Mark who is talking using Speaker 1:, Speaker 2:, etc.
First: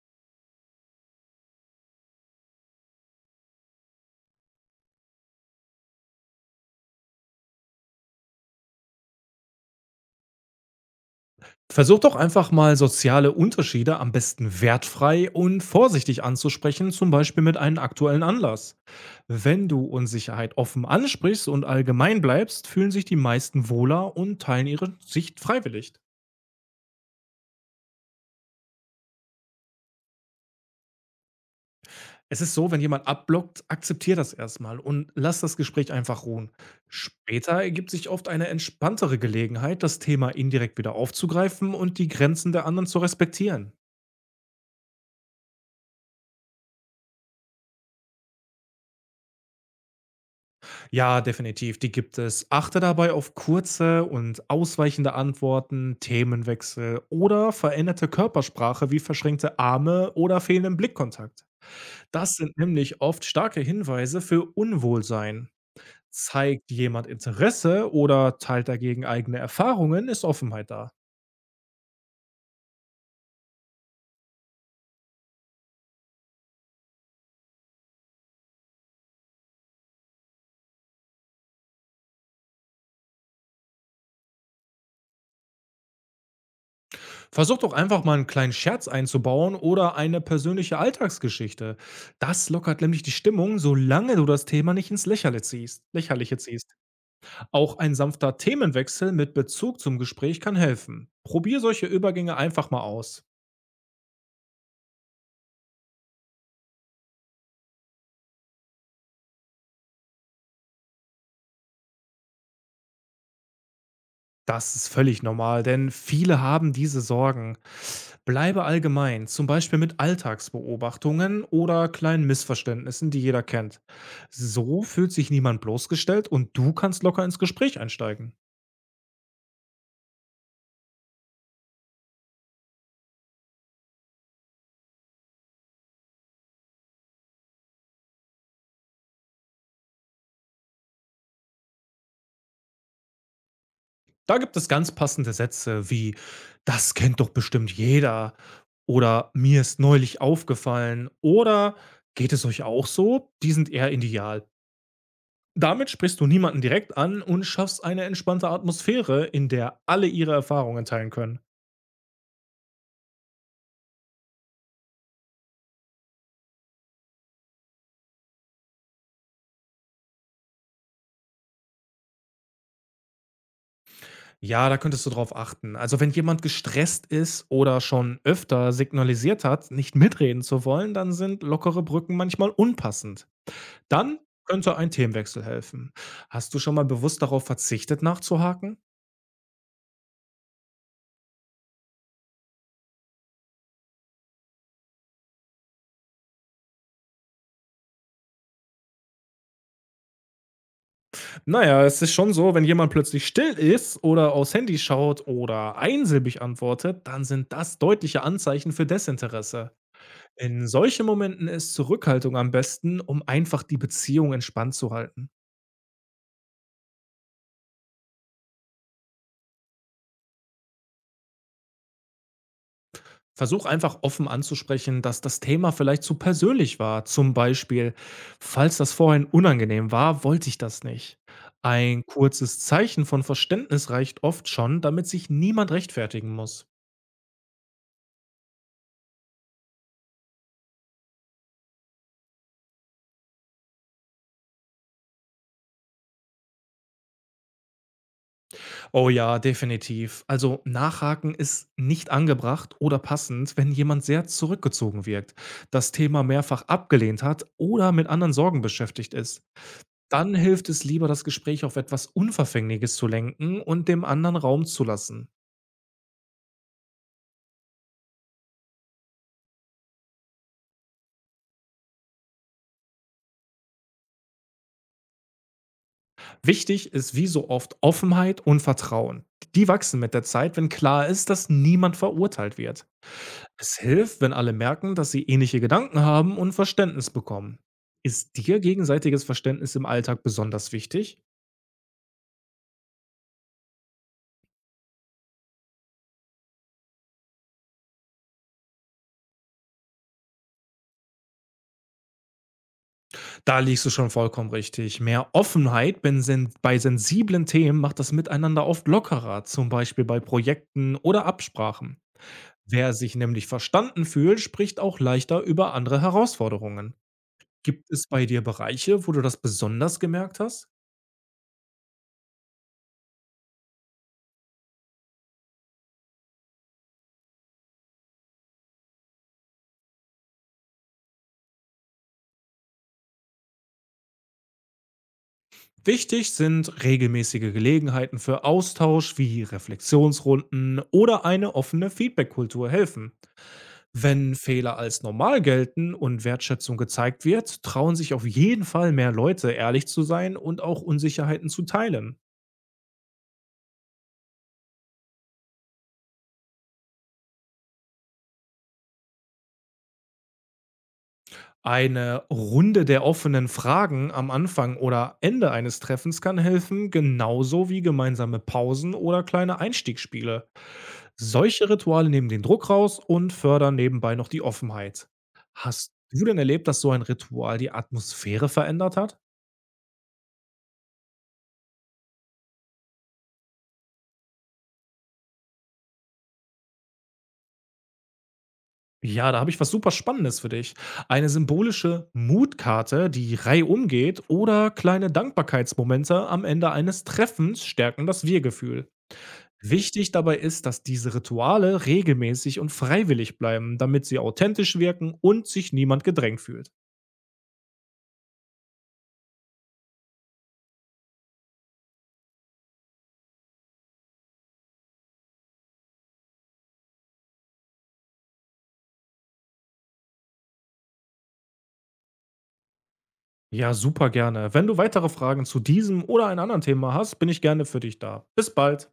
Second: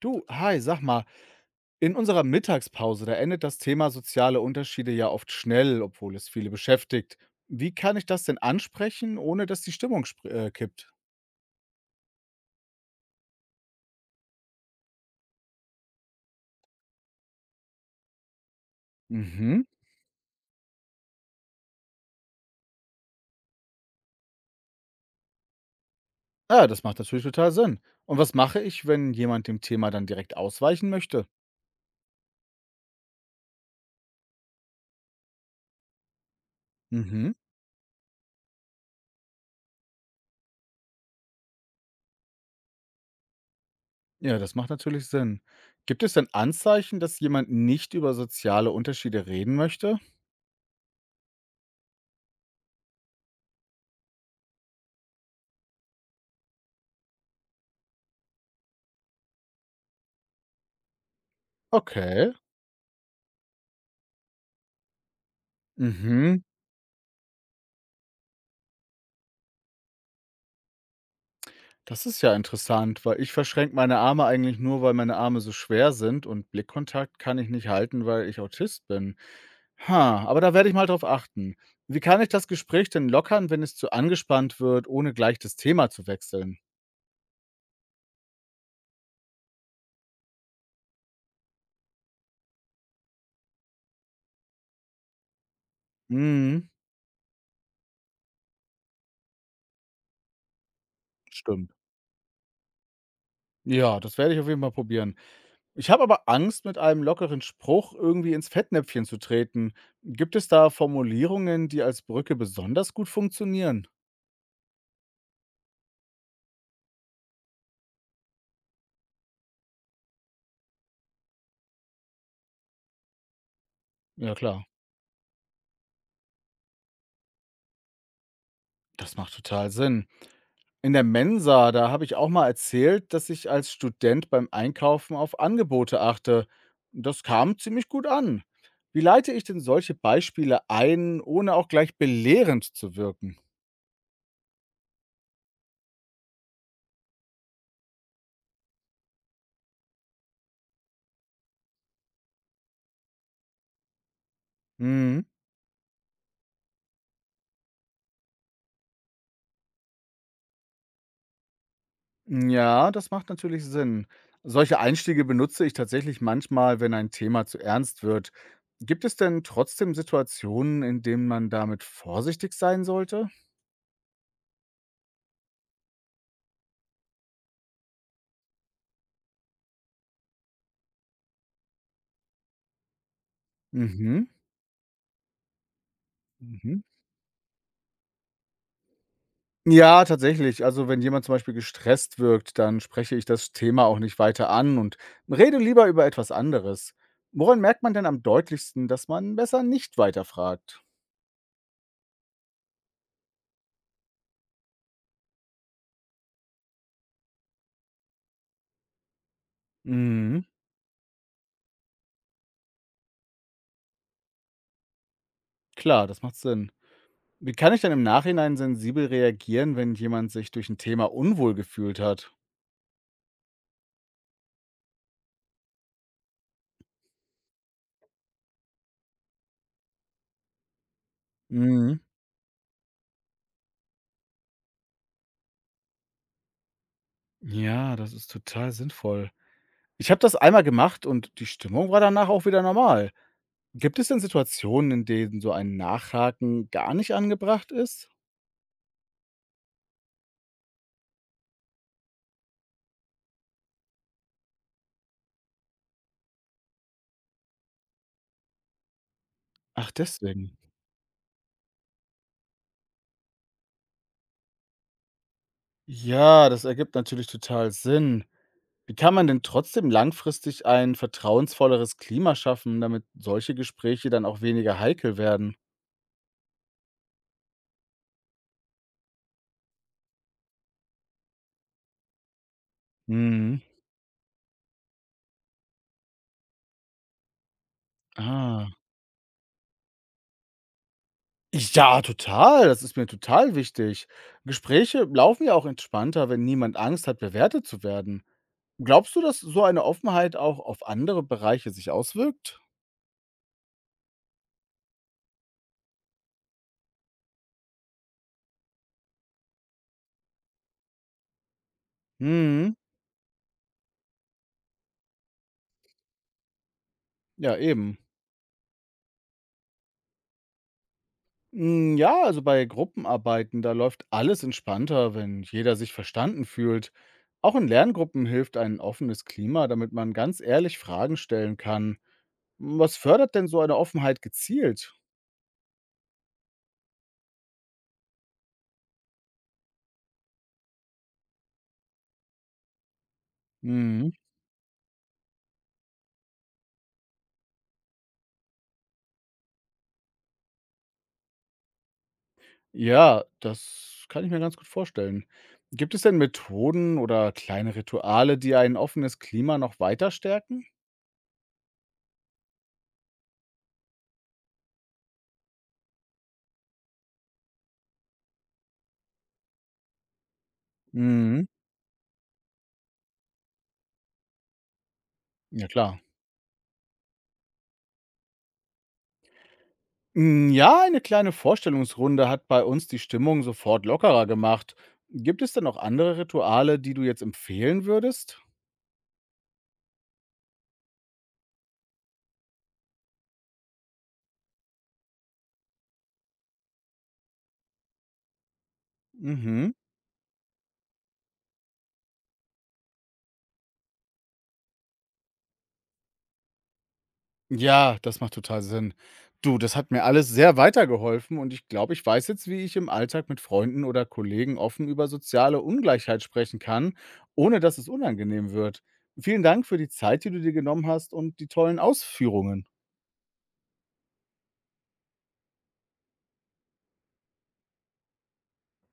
Speaker 1: Du, hi, sag mal, in unserer Mittagspause, da endet das Thema soziale Unterschiede ja oft schnell, obwohl es viele beschäftigt. Wie kann ich das denn ansprechen, ohne dass die Stimmung kippt?
Speaker 2: Versuch doch einfach mal soziale Unterschiede am besten wertfrei und vorsichtig anzusprechen, zum Beispiel mit einem aktuellen Anlass.
Speaker 1: Mhm.
Speaker 2: Wenn du Unsicherheit offen ansprichst und allgemein bleibst, fühlen sich die meisten wohler und teilen ihre Sicht freiwillig.
Speaker 1: Ja, das macht natürlich total Sinn. Und was mache ich, wenn jemand dem Thema dann direkt ausweichen möchte?
Speaker 2: Es ist so, wenn jemand abblockt, akzeptier das erstmal und lass das Gespräch einfach ruhen.
Speaker 1: Mhm.
Speaker 2: Später ergibt sich oft eine entspanntere Gelegenheit, das Thema indirekt wieder aufzugreifen und die Grenzen der anderen zu respektieren.
Speaker 1: Ja, das macht natürlich Sinn. Gibt es denn Anzeichen, dass jemand nicht über soziale Unterschiede reden möchte?
Speaker 2: Ja, definitiv, die gibt es. Achte dabei auf kurze und ausweichende Antworten, Themenwechsel oder veränderte Körpersprache wie verschränkte Arme oder fehlenden Blickkontakt.
Speaker 1: Okay.
Speaker 2: Das sind nämlich oft starke Hinweise für Unwohlsein.
Speaker 1: Mhm.
Speaker 2: Zeigt jemand Interesse oder teilt dagegen eigene Erfahrungen, ist Offenheit da.
Speaker 1: Das ist ja interessant, weil ich verschränke meine Arme eigentlich nur, weil meine Arme so schwer sind und Blickkontakt kann ich nicht halten, weil ich Autist bin. Ha, aber da werde ich mal drauf achten. Wie kann ich das Gespräch denn lockern, wenn es zu angespannt wird, ohne gleich das Thema zu wechseln?
Speaker 2: Versucht doch einfach mal einen kleinen Scherz einzubauen oder eine persönliche Alltagsgeschichte. Das lockert nämlich die Stimmung, solange du das Thema nicht ins Lächerliche ziehst. Lächerliche
Speaker 1: Mhm,
Speaker 2: ziehst. Auch ein sanfter Themenwechsel mit Bezug zum Gespräch kann helfen. Probier
Speaker 1: stimmt.
Speaker 2: solche Übergänge einfach mal aus.
Speaker 1: Ja, das werde ich auf jeden Fall probieren. Ich habe aber Angst, mit einem lockeren Spruch irgendwie ins Fettnäpfchen zu treten. Gibt es da Formulierungen, die als Brücke besonders gut funktionieren?
Speaker 2: Das ist völlig normal, denn viele haben diese Sorgen. Bleibe allgemein, zum Beispiel mit Alltagsbeobachtungen oder kleinen Missverständnissen, die jeder kennt.
Speaker 1: Ja, klar.
Speaker 2: So fühlt sich niemand bloßgestellt und du kannst locker ins Gespräch einsteigen.
Speaker 1: Das macht total Sinn. In der Mensa, da habe ich auch mal erzählt, dass ich als Student beim Einkaufen auf Angebote achte. Das kam ziemlich gut an. Wie leite ich denn solche Beispiele ein, ohne auch gleich belehrend zu wirken?
Speaker 2: Da gibt es ganz passende Sätze wie „Das kennt doch bestimmt jeder“ oder „Mir ist neulich aufgefallen“ oder „Geht es euch auch so?“ Die sind eher ideal.
Speaker 1: Mhm.
Speaker 2: Damit sprichst du niemanden direkt an und schaffst eine entspannte Atmosphäre, in der alle ihre Erfahrungen teilen können.
Speaker 1: Ja, das macht natürlich Sinn. Solche Einstiege benutze ich tatsächlich manchmal, wenn ein Thema zu ernst wird. Gibt es denn trotzdem Situationen, in denen man damit vorsichtig sein sollte?
Speaker 2: Ja, da könntest du drauf achten. Also, wenn jemand gestresst ist oder schon öfter signalisiert hat, nicht mitreden zu wollen, dann sind lockere Brücken manchmal unpassend. Dann
Speaker 1: Mhm.
Speaker 2: könnte ein Themenwechsel helfen. Hast du schon
Speaker 1: Mhm.
Speaker 2: mal bewusst darauf verzichtet, nachzuhaken?
Speaker 1: Ja, tatsächlich. Also, wenn jemand zum Beispiel gestresst wirkt, dann spreche ich das Thema auch nicht weiter an und rede lieber über etwas anderes. Woran merkt man denn am deutlichsten, dass man besser nicht weiterfragt?
Speaker 2: Naja, es ist schon so, wenn jemand plötzlich still ist oder aufs Handy schaut oder einsilbig antwortet, dann sind das deutliche Anzeichen für Desinteresse.
Speaker 1: Mhm,
Speaker 2: In solchen Momenten ist Zurückhaltung am besten, um einfach die Beziehung entspannt zu halten.
Speaker 1: klar, das macht Sinn. Wie kann ich denn im Nachhinein sensibel reagieren, wenn jemand sich durch ein Thema unwohl gefühlt hat?
Speaker 2: Versuch einfach offen anzusprechen, dass das Thema vielleicht zu persönlich war. Zum Beispiel, falls das vorhin unangenehm war, wollte ich das nicht.
Speaker 1: Mhm.
Speaker 2: Ein kurzes Zeichen von Verständnis reicht oft schon, damit sich niemand rechtfertigen muss.
Speaker 1: Ja, das ist total sinnvoll. Ich habe das einmal gemacht und die Stimmung war danach auch wieder normal. Gibt es denn Situationen, in denen so ein Nachhaken gar nicht angebracht ist?
Speaker 2: Oh ja, definitiv. Also nachhaken ist nicht angebracht oder passend, wenn jemand sehr zurückgezogen wirkt, das Thema mehrfach abgelehnt hat oder mit anderen Sorgen beschäftigt ist,
Speaker 1: Ach,
Speaker 2: dann
Speaker 1: deswegen.
Speaker 2: hilft es lieber, das Gespräch auf etwas Unverfängliches zu lenken und dem anderen Raum zu lassen.
Speaker 1: Ja, das ergibt natürlich total Sinn. Wie kann man denn trotzdem langfristig ein vertrauensvolleres Klima schaffen, damit solche Gespräche dann auch weniger heikel werden?
Speaker 2: Wichtig ist wie so oft Offenheit und Vertrauen. Die wachsen mit der Zeit, wenn klar ist, dass niemand verurteilt wird.
Speaker 1: Mhm.
Speaker 2: Es hilft, wenn alle merken, dass sie ähnliche Gedanken haben und Verständnis bekommen. Ist dir
Speaker 1: Ah.
Speaker 2: gegenseitiges Verständnis im Alltag besonders wichtig?
Speaker 1: Ja, total. Das ist mir total wichtig. Gespräche laufen ja auch entspannter, wenn niemand Angst hat, bewertet zu werden. Glaubst du, dass so eine Offenheit auch auf andere Bereiche sich auswirkt?
Speaker 2: Da liegst du schon vollkommen richtig. Mehr Offenheit bei sensiblen Themen macht das Miteinander oft lockerer, zum Beispiel bei Projekten oder Absprachen.
Speaker 1: Mhm.
Speaker 2: Wer sich nämlich verstanden fühlt, spricht auch leichter über andere Herausforderungen.
Speaker 1: Ja,
Speaker 2: Gibt
Speaker 1: eben.
Speaker 2: es bei dir Bereiche, wo du das besonders gemerkt hast?
Speaker 1: Hm, ja, also bei Gruppenarbeiten, da läuft alles entspannter, wenn jeder sich verstanden fühlt. Auch in Lerngruppen hilft ein offenes Klima, damit man ganz ehrlich Fragen stellen kann. Hm, was fördert denn so eine Offenheit gezielt?
Speaker 2: Wichtig sind regelmäßige Gelegenheiten für Austausch wie Reflexionsrunden oder eine offene Feedbackkultur helfen.
Speaker 1: Mhm.
Speaker 2: Wenn Fehler als normal gelten und Wertschätzung gezeigt wird, trauen sich auf jeden Fall mehr Leute, ehrlich zu sein und auch Unsicherheiten zu teilen.
Speaker 1: Ja, das kann ich mir ganz gut vorstellen. Gibt es denn Methoden oder kleine Rituale, die ein offenes Klima noch weiter stärken?
Speaker 2: Eine Runde der offenen Fragen am Anfang oder Ende eines Treffens kann helfen, genauso wie gemeinsame Pausen oder kleine Einstiegsspiele.
Speaker 1: Mhm.
Speaker 2: Solche Rituale nehmen den Druck raus und fördern nebenbei noch die Offenheit.
Speaker 1: Ja,
Speaker 2: Hast
Speaker 1: klar.
Speaker 2: du denn erlebt, dass so ein Ritual die Atmosphäre verändert hat?
Speaker 1: Hm, ja, eine kleine Vorstellungsrunde hat bei uns die Stimmung sofort lockerer gemacht. Gibt es denn noch andere Rituale, die du jetzt empfehlen würdest?
Speaker 2: Ja, da habe ich was super Spannendes für dich. Eine symbolische Mutkarte, die Reihe umgeht, oder kleine Dankbarkeitsmomente am Ende eines Treffens stärken das Wir-Gefühl.
Speaker 1: Mhm.
Speaker 2: Wichtig dabei ist, dass diese Rituale regelmäßig und freiwillig bleiben, damit sie authentisch wirken und sich niemand gedrängt fühlt.
Speaker 1: Ja, das macht total Sinn. Du, das hat mir alles sehr weitergeholfen und ich glaube, ich weiß jetzt, wie ich im Alltag mit Freunden oder Kollegen offen über soziale Ungleichheit sprechen kann, ohne dass es unangenehm wird. Vielen Dank für die Zeit, die du dir genommen hast und die tollen Ausführungen.
Speaker 2: Ja, super gerne. Wenn du weitere Fragen zu diesem oder einem anderen Thema hast, bin ich gerne für dich da. Bis bald.